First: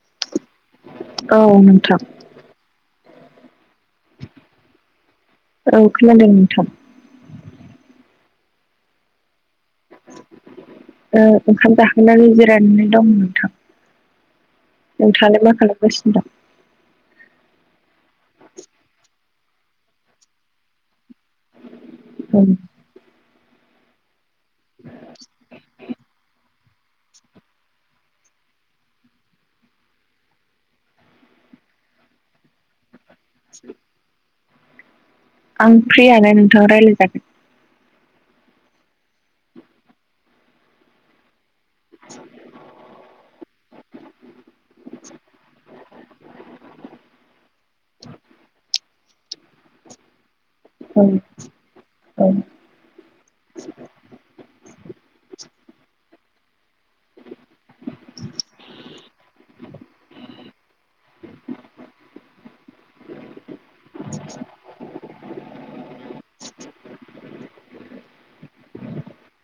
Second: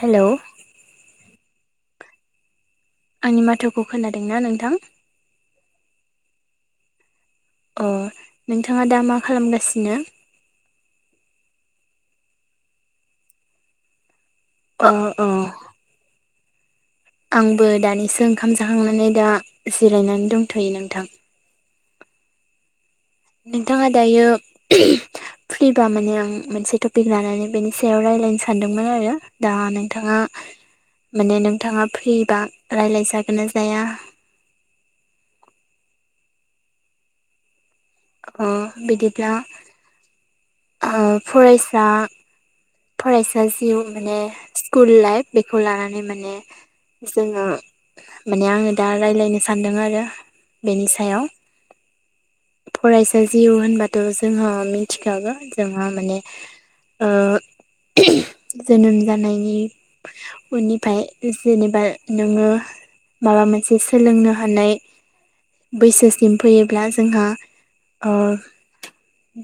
Hello औ नोंथां आंनि माथोखौ खोनादोंना नोंथां? औ खोनादों नोंथां। अ नोंथाङा दा मा खालामगासिनो? ओ ओंखाम जाखांनानै जिरायनानै दं नोंथां अ अ नोंथाङालाय मा खालाम गासिनो दं? आंबो दानिसो ओंखाम जाखांनानै दा जिरायनानै दंथ'यो नोंथां। औ नोंथाङा दायो फ्रिबा माने आं मोनसे ट पिग लानानै बेनि सायाव रायज्लायनो सानदोंमोन आरो दा नोंथाङा माने नोंथाङा फ्रिबा रायज्लाय जागोन ना जाया? आं फ्रियानो नोंथां रायज्लाय जागोन। अ बिदिब्ला ओ फरायसा फरायसा जिउ माने कुल लाइफ बेखौ लानानै माने जोङो माने आङो दा रायज्लायनो सानदों आरो बेनि सायाव। औ फरायसा जिउ होनबाथ' जोंहा मिथिखागोन जोंहा माने ओ जोनोम जानायनि उनि फाय जेनेबा नोङो माबा मोनसे सोलोंनो हानाय। बैसोसिम फैयोब्ला जोंहा ओ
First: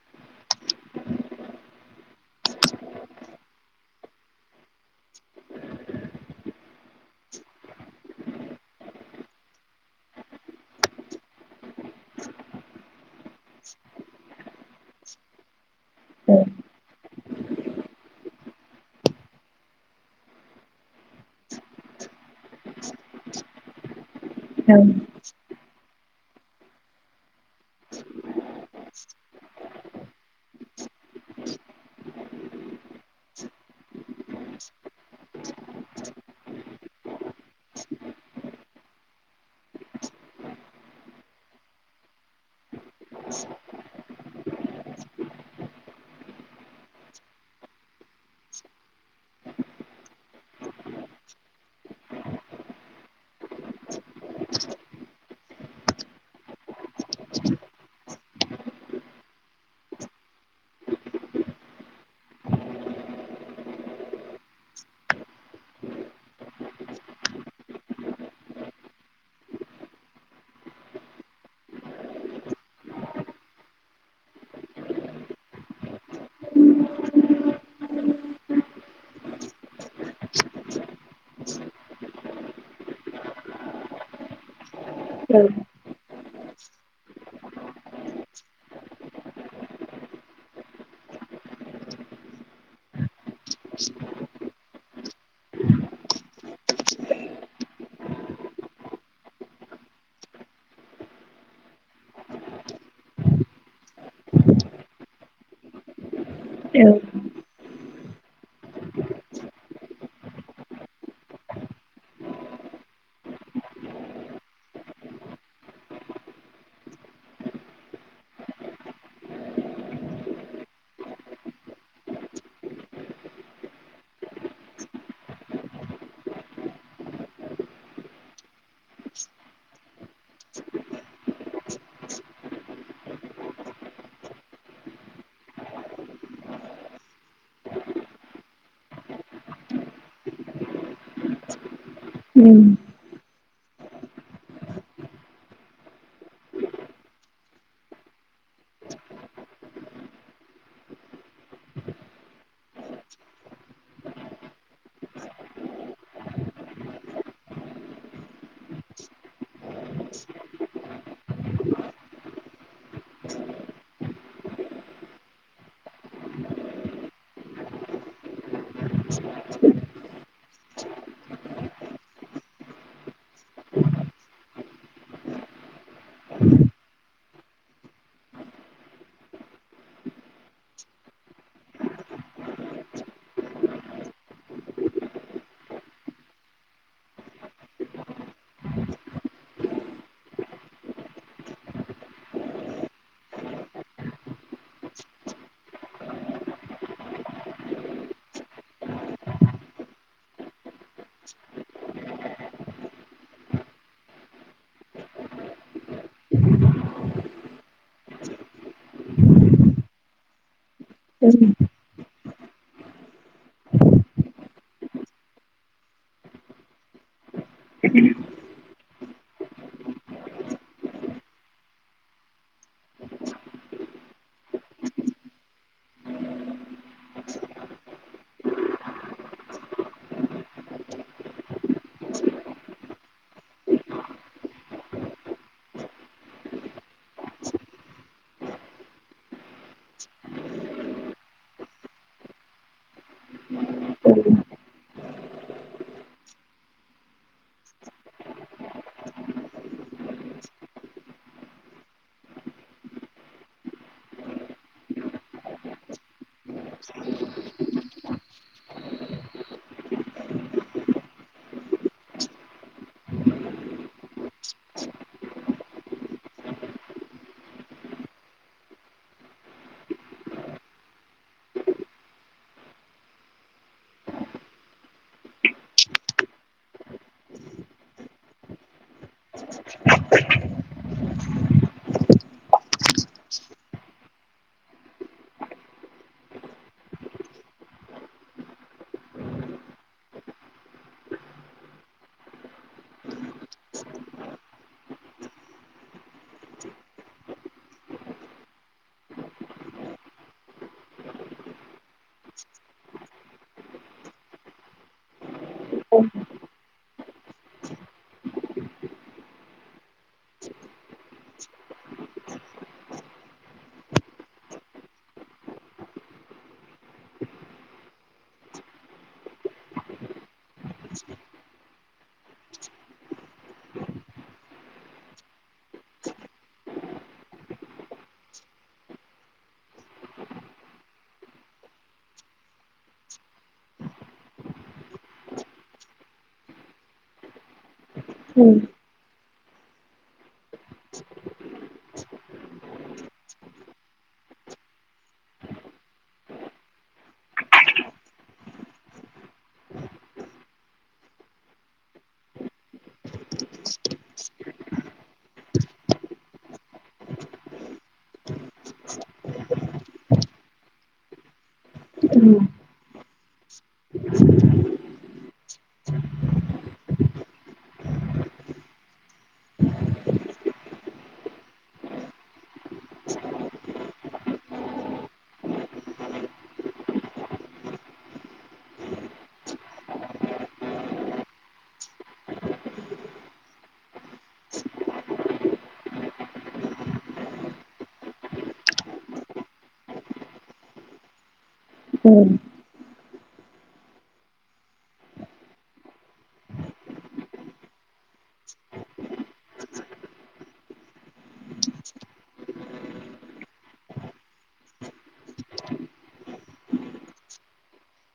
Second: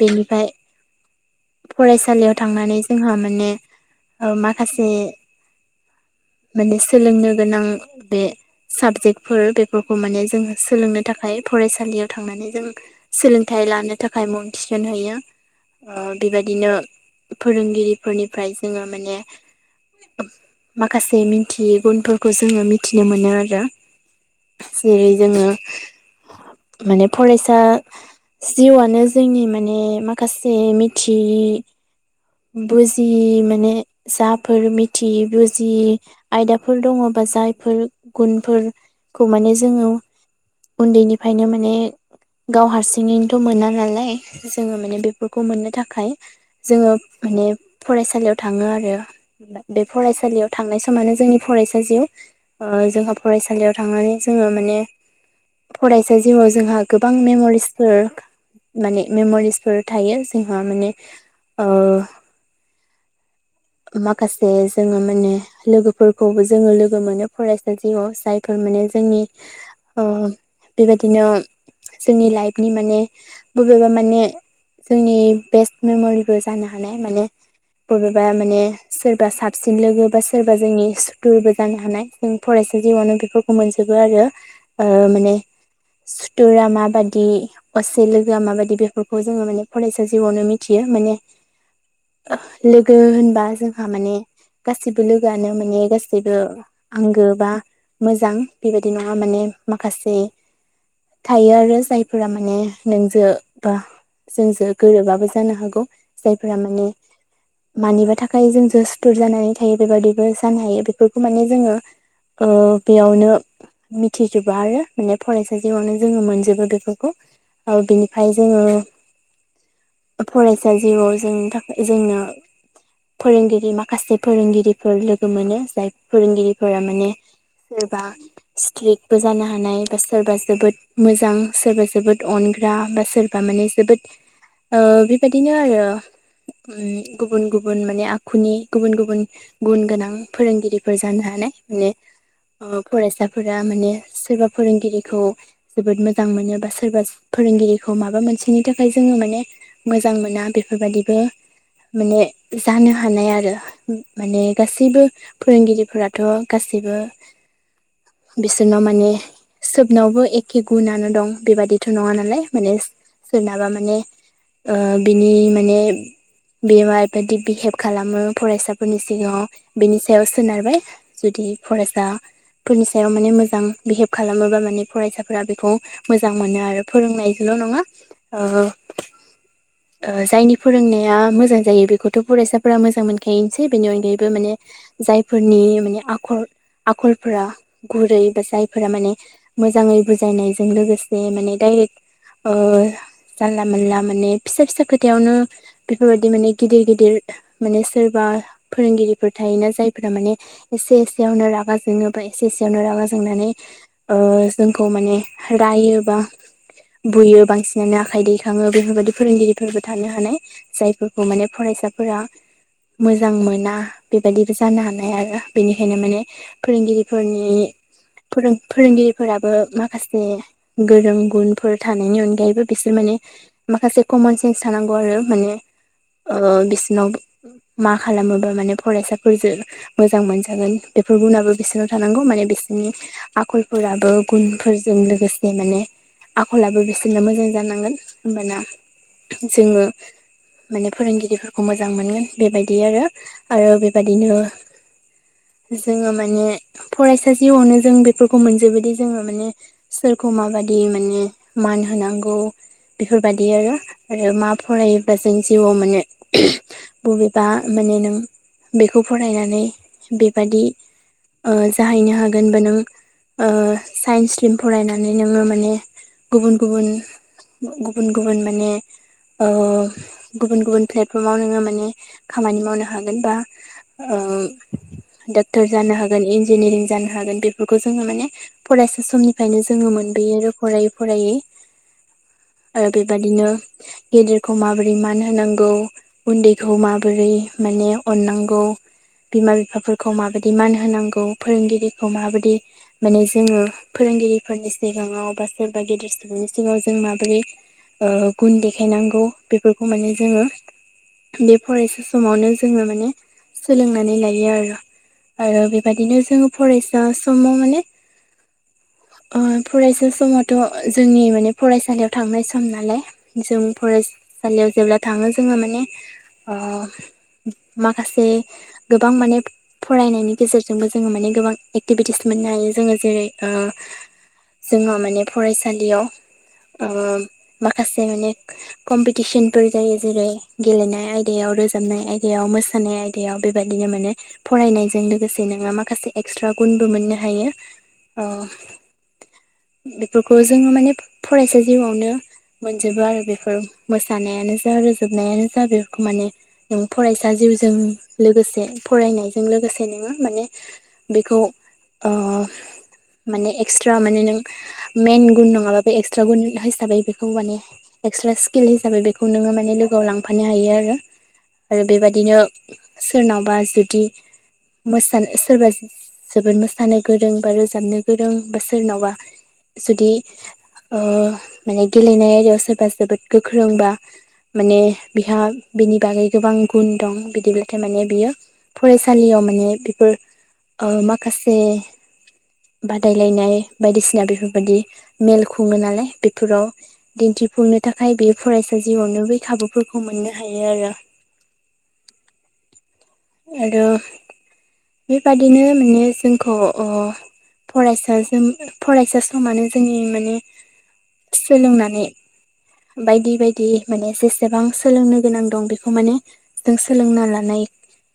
बेनिफ्राय फरायसालियाव थांनानै जोंहा माने ओ माखासे माने सोलोंनो गोनां बे साबजेक्टफोर बेफोरखौ माने जोंङो सोलोंनो थाखाय फरायसालियाव थांनानै जों सोलों थाइ लानो थाखाय मुं थिसनहैयो ओ औ बेबायदिनो फोरोंगिरिफोरनिफ्राय जोङो माने गासै मिथियै गुनफोरखौ जोङो मिथिनो मोनो आरो औ जेरै जोङो मोने फरायसा दा जिउआनो जोंनि माने माखासे थियि बुजियि माने जाफोर मिथि जि आयदाफोर दङबा जायफोर गुनफोर खौ माने जोङो उन्दैनिफ्रायनो माने गाव हारसिङैनोथ' मोना नालाय जोङो माने बेफोरखौ मोननो थाखाय जोङो माने फरायसालियाव थाङो आरो बे फरायसालियाव थांनाय समानो जोंनि फरायसा जिउ ओ जोंहा फरायसालियाव थांनानै जोङो माने फरायसा जिउआव जोंहा गोबां मेम'रिसफोर माने मेमरिसफोर थायो जोंहा माने ओ माखासे जोङो माने लोगोफोरखौबो जोङो लोगो मोनो फरायसा जिउआव जायफोर माने जोंनि ओ बेबायदिनो जोंनि लाइफनि माने बबेबा माने जोंनि बेस्ट मेमरिबो जानो हानाय माने बबेबा माने सोरबा साबसिन लोगो बा सोरबा जोंनि सुथुरबो जानो हानाय जों फरायसा जिउआवनो बेफोरखौ मोनजोबो आरो। ओ माने औ सुथुरा माबादि असे लोगोआ माबायदि बेफोरखौ जोङो माने फरायसा जिउआवनो मिथियो माने लोगो होनबा जोंहा माने गासैबो लोगोआनो माने गासैबो आंगो बा मोजां बेबायदि नङा माने माखासे थायो आरो जायफोरा माने नोंजों बा जोंजों गोरोबाबो जानो हागौ। जायफोरा माने मानिबा थाखाय जों जों सुथुर जानाय थायो बेबादिबो जानो हायो बेफोरखौ माने जोङो ओ बेयावनो मिथिजोबबा आरो माने फरायसा जिउआवनो जोङो मोनजोबो बेफोरखौ। बिनिफ्राय जोङो फरायसा जिउआव जोंनि थाखाय जोंनो फोरोंगिरि माखासे फोरोंगिरिफोर लोगो मोनो जाय फोरोंगिरिफोरा माने सोरबा स्ट्रिकबो जानो हानाय बा सोरबा जोबोद मोजां सोरबा जोबोद अनग्रा बा सोरबा माने जोबोद। ओ बेबायदिनो आरो उम गुबुन गुबुन माने आखुनि गुबुन गुबुन गुन गुन गोनां फोरोंगिरिफोर जानो हानाय माने उम ओ फरायसाफोरा माने सोरबा फोरोंगिरिखौ जोबोद मोजां मोनो बा सोरबा फोरोंगिरिखौ माबा मोनसेनि थाखाय जोङो माने मोजां मोना बेफोरबायदिबो माने जानो हानाय आरो। माने गासैबो फोरोंगिरिफोराथ' गासैबो। बिसोरनाव माने सोबनावबो एखे गुनानो दं बेबादिथ' नङा नालाय माने सोरनाबा माने ओ बिनि माने बियो माबादि बिहेभ खालामो फरायसा फोरनि सिगाङाव बेनि सायाव सोनारबाय जुदि फरायसा फोरनि सायाव माने मोजां बिहेभ खालामोबा माने फरायसाफोरा बेखौ मोजां मोनो आरो फोरोंनायजोंल' नङा ओ ओ जायनि फोरोंनाया मोजां जायो बेखौथ' फरायसाफोरा मोजां मोनखायो सो बेनि अनगायैबो माने जायफोरनि माने आखर आखलफोरा गुरै बा जायफोरा माने मोजाङै बुजायनायजों लोगोसे माने डाइरेक्ट ओ जानला मोनानला माने फिसा फिसा खोथायावनो बेफोरबायाददि माने गिदिर गिदिर माने सोरबा फोरोंगिरिफोर थायोना जायफोरा माने एसे एसेयावनो रागा जोङोबा एसे एसेयावनो रागा जोंनानै ओ जोंखौ माने रायोबा बुयो बांसिनानो आखाइ दैखाङो बेफोरबायदि फोरोंगिरिफोरबो थानो हानाय जाय फोरखौ माने उम फरायसाफोरा मोजां मोना बेबायदिबो जानो हानाय आरो बेनिखायनो माने फोरोंगिरि फोरनि फोरों फोरोंगिरि फोराबो माखासे गोरों गुनफोर थानायनि अनगायैबो बिसोर माने माखासे कमन सेन्स थानांगौ आरो माने ओ बिसनाव मा खालामोबा माने फरायसाफोरजों मोजां मोनजागोन बेफोर गुनाबो बिसोरनाव थानांगौ माने बिसोरनि आखलफोराबो गुनफोरजों लोगोसे माने आखलाबो बिसोरनो मोजां जानांगोन होमबाना जोङो माने फोरोंगिरिफोरखौ मोजां मोनगोन बेबायदि आरो आरो औ बेबायदिनो जोङो माने फरायसा जिउआवनो जों बेफोरखौ मोनजोबोदि जोङो माने सोरखौ माबादि माने मान होनांगौ बेफोरबायदियो आरो आरो मा फरायोब्ला जों जिउआव मोने बबेबा माने नों बेखौ फरायनानै बेबादि ओ जाहैनो हागोन बा नों ओ साइन्स स्ट्रिम फरायनानै नोङो माने गुबुन गुबुन गुबुन गुबुन माने ओ गुबुन गुबुन प्लेटफर्माव नोङो माने खामानि मावनो हागोन बा ओ डक्टर जानो हागोन इन्जिनियारिं जानो हागोन बेफोरखौ जोङो माने फरायसा समनिफ्रायनो जोङो मोनबोयो आरो फरायै फरायै आरो बेबादिनो गेदेरखौ माबोरै मान होनांगौ उन्दै खौ माबोरै माने अननांगौ बिमा बिफाफोरखौ माबायदि मान होनांगौ फोरोंगिरिखौ माबायदि माने जोङो फोरोंगिरिफोरनि सिगाङाव बा सोरबा गेदेर सुबुंनि सिगाङाव जों माबोरै ओ गुन देखायनांगौ बेफोरखौ माने जोङो बे फरायसा समावनो जोङो माने सोलोंनानै लायो आरो आरो बेबायदिनो जोङो फरायसा समाव माने ओ फरायसा समावथ' जोंनि माने फरायसालियाव थांनाय सम नालाय जों फरायसालियाव जेब्ला थाङो जोङो माने ओ माखासे गोबां माने फरायनायनि गेजेरजोंबो जोङो माने गोबां एक्टिभिटिस मोननो हायो जोङो जेरै ओ जोंहा माने फरायसालियाव ओ माखासे माने कमपिटिसनफोर जायो जेरै गेलेनाय आयदायाव रोजाबनाय आयदायाव मोसानाय आयदायाव बेबायदिनो माने फरायनायजों लोगोसे नोङो माखासे एक्सट्रा गुनबो मोननो हायो। ओ उम बेफोरखौ जोङो माने फरायसा जिउआवनो मोनजोबो आरो बेफोर मोसानायानो जा रोजोबनायानो जा बेफोर माने नों फरायसा जिउजों लोगोसे फरायनायजों लोगोसे नोङो माने बेखौ ओ माने एक्सट्रा माने नों मेन गुन नङाबा बे एक्सट्रा गुन हिसाबै बेखौ माने एक्सट्रा स्किल हिसै बेखौ नोङो माने लोगोआव लांफानो हायो आरो बेबायदिनो सोरनावबा जुदि मोस [unintelligible] सोरबा जोबोद मोसानो गोरों बा रोजाबनो गोरों बा सोरनावबा जुदि ओ माने गेलेनाय आयदायाव सोरबा जोबोद गोख्रोंबा माने बिहा बिनि बागै गोबां गुन दं बिदिब्लाथाय माने बियो फरायसालियाव माने बेफोर ओ माखासे बादायलायनाय बायदिसिना बेफोरबायाददि मेल खुङो नालाय बेफोराव दिन्थिफुंनो थाखाय बे फरायसा जिउआवनो बै खाबुफोरखौ मोननो हायो आरो। औ आरो बेबादिनो माने जोंखौ ओ फरायसा जों फरायसा समानो जोंनि माने सोलोंनानै बायदि बायदि माने जेसेबां सोलोंनो गोनां दं बेखौ माने जों सोलोंना लानाय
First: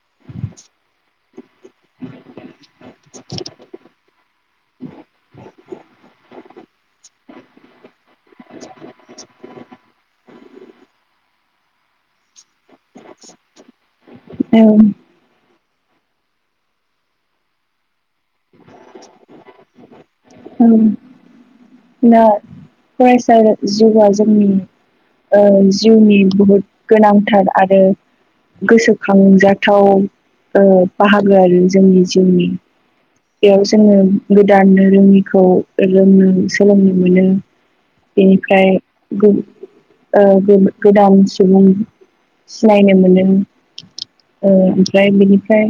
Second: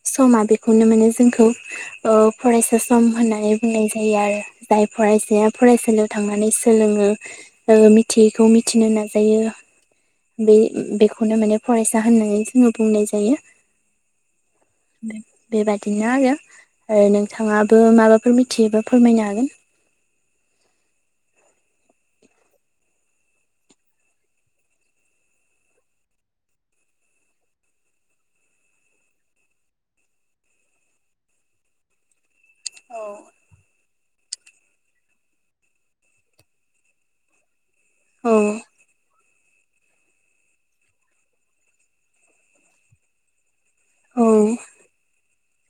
समा बेखौनो माने जोंखौ ओ फरायसा सम होननानै बुंनाय जायो आरो। जाय फरायसाया फरायसालियाव थांनानै सोलोङो मिथियैखौ मिथिनो नाजायो बे बेखौनो माने फरायसा होननानै जोङो बुंनाय जायो। औ बेबादिनो आरो नोंथाङाबो माबाफोर मिथियोबा फोरमायनो हागोन। ओं दा फरायसा जिउआ जोंनि ओ जिउनि बुहुद गोनांथार आरो गोसोखांजाथाव ओ बाहागो आरो जोंनि जिउनि। बेयाव जोङो गोदाननो रोङि खौ लोंनो सोलोंनो मोनो बेनिफ्राय गु ओ गु-गोदान सुबुं सिनायनो मोनो औ ओ ओमफ्राय बेनिफ्राय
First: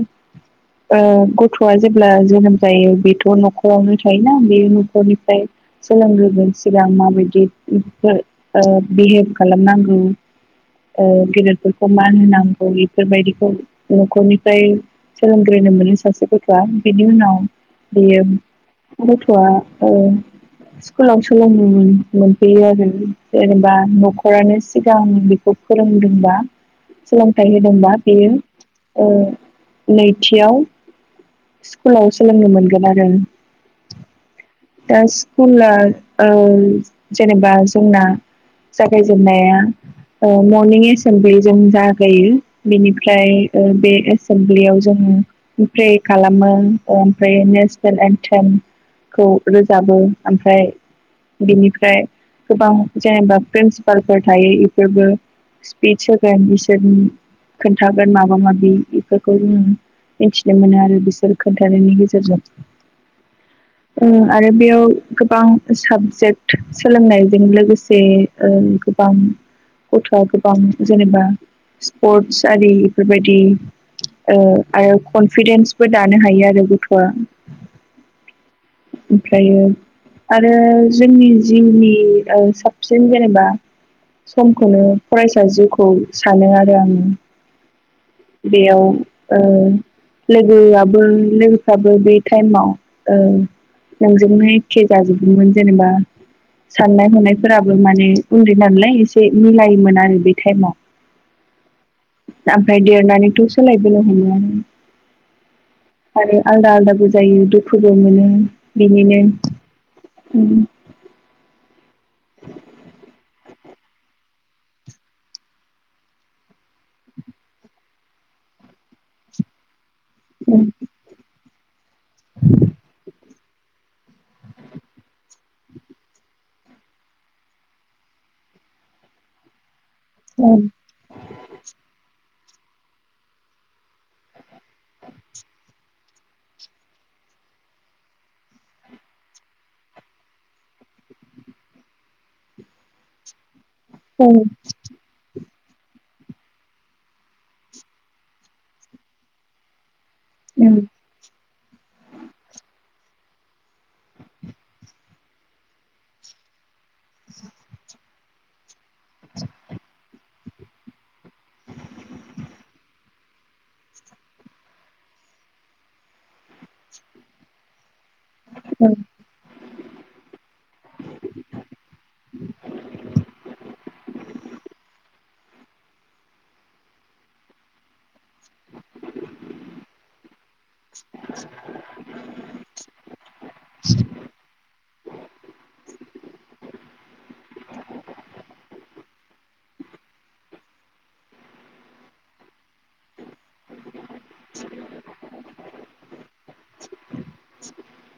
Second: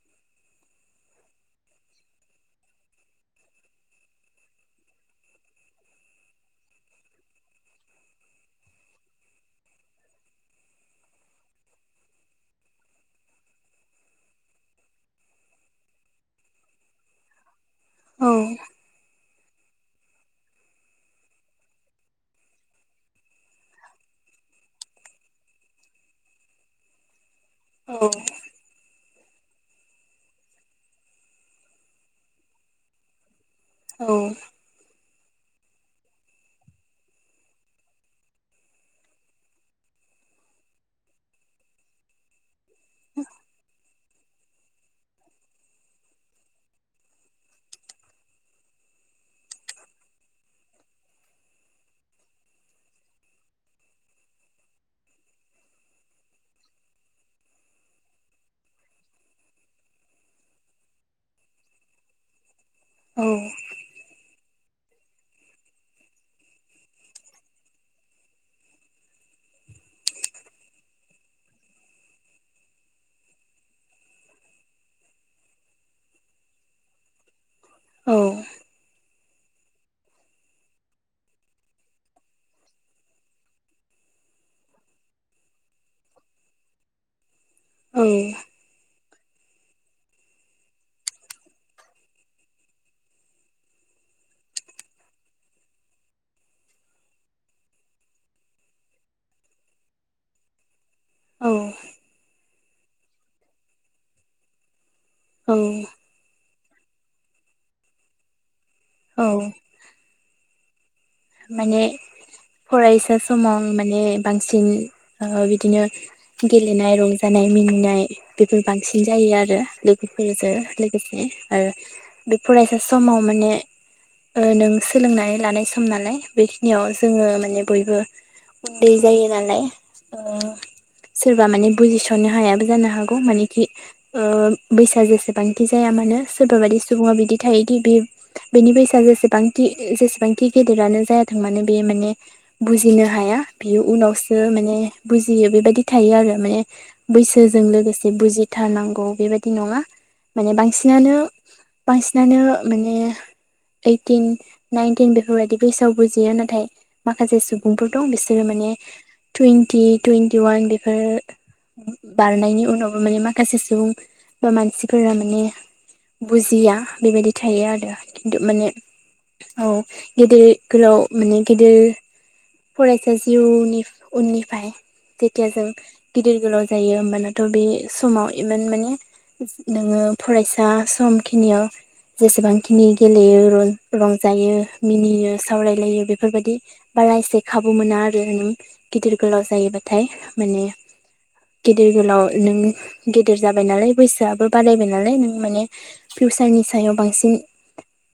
गथ'आ जेब्ला जोनोम जायो बेथ' न'खरावनो थायो [unintelligible] बे नखरनिफ्राय सोलोंग्रोगोन सिगां माबायदि ओ बिहेभ खालामनांगौ ओ गेदेरफोरखौ मान होनांगौ बेफोरबायदिखौ न'खरनिफ्राय सोलोंग्रोनो मोनो सासे गथ'आ बेनि उनाव बेयो औ गथ'आ ओ स्कुलाव सोलोंनो मोन- मोनफैयो आरो जेनेबा न'खरानो सिगां फोरोंदोंबा सोलोंथाइ होदोंबा औ बेयो ओ नैथियाव स्कुलाव सोलोंनो मोनगोन आरो। औ दा स्कुला ओ जेनेबा जोंना जागायजेननाया ओ मरनिं एसेमब्लिजों जागायो। बेनिफ्राय ओ बे एसे मब्लियाव जों प्रे खालामो ओमफ्राय नेसनेल एन्टेम खौ रोजाबो ओमफ्राय बेनिफ्राय गोबां जेनेबा प्रिन्सिपालफोर थायो इफोरबो स्पिस होगोन बिसोरनि खोन्थागोन माबा माबि बेफोरखौ जोङो मिथिनो मोनो आरो बिसोर खोन्थानायनि गेजेरजों। औ। ओ आरो बेयाव गोबां साबजेक्ट सोलोंनायजों लोगोसे गोबां गथ'आ गोबां जेनेबा स्पर्टस आरि बेफोरबायदि आरो कनफिदेन्सबो दानो हायो आरो गथ'आ। औ। ओमफ्रायो आरो जोंनि जिउनि साबसिन जेनेबा समखौनो फरायसा जिउखौ सानो आरो आङो। औ। बेयाव लोगोआबो लोगोफ्राबो बे टाइमाव ओ नोंजोंनो एखे जाजोबदोंमोन जेनेबा साननाय हनायफोराबो माने उन्दै नालाय एसे मिलायोमोन आरो बे टाइमाव। औ। ओमफ्राय देरननानैथ' सोलाय बोनांगोन ना। औ। आरो आलदा आलदाबो जायो दुखुबो मोनो बिनिनो औ माने फरायसा समाव माने बांसिन बिदिनो गेलेनाय रंजानाय मिनिनाय बेफोर बांसिन जायो आरो। बेफोरजों लोगोसे आरो बे फरायसा समाव माने नों सोलोंनाय लानायसो सम नालाय बेखिनियाव जोङो माने बयबो उन्दै जायो नालाय औ सोरबा माने बुजिस'ननो हायाबो जानो हागौ मानेखि ओ बैसोआ जेसेबांखि जाया मानो सोरबा बायि सुबुङा बिदि थायोदि बे बेनि बैसा जेसेबां खि जेसेबां खि गेदेरानो जायाथों मानो बे माने बुजिनो हाया बियो उनावसो औ माने बुजियो बेबायदि थायो आरो माने बैसोजों लोगोसे बुजिथारनांगौ बेबायाददि नङा। माने बांसिनानो बांसिनानो माने ओइटिन नाइनटिन बे बेफोरबायदि बैसोआव बुजियो नाथाय माखासे सुबुंफोर दं बिसोरो माने तुयेन्थि थुय न्थिवान बेफोर बारनायनि उनावबो माने माखासे सुबुं बा मानसिफोरा माने बुजिया बेबायदि थायो आरो। खिन्थु माने औ औ गेदेर गोलाव माने गेदेर फरायसा जिउनि उनिफाय जेथिया जों गिदिर गोलाव जायो होमबानाथ' बे समाव इमान माने नोङो फरायसा समखिनियाव जेसेबांखिनि गेलेयो रंजायो मिनियो सावरायलायो बेफोरबायदि बारा एसे खाबु मोना आरो नों गिदिर गोलाव जायोबाथाय माने गिदिर गोलाव नों गेदेर जाबाय नालाय बैसोआबो बारायबाय नालाय नों माने फिउसारनि सायाव बांसिन [unintelligible]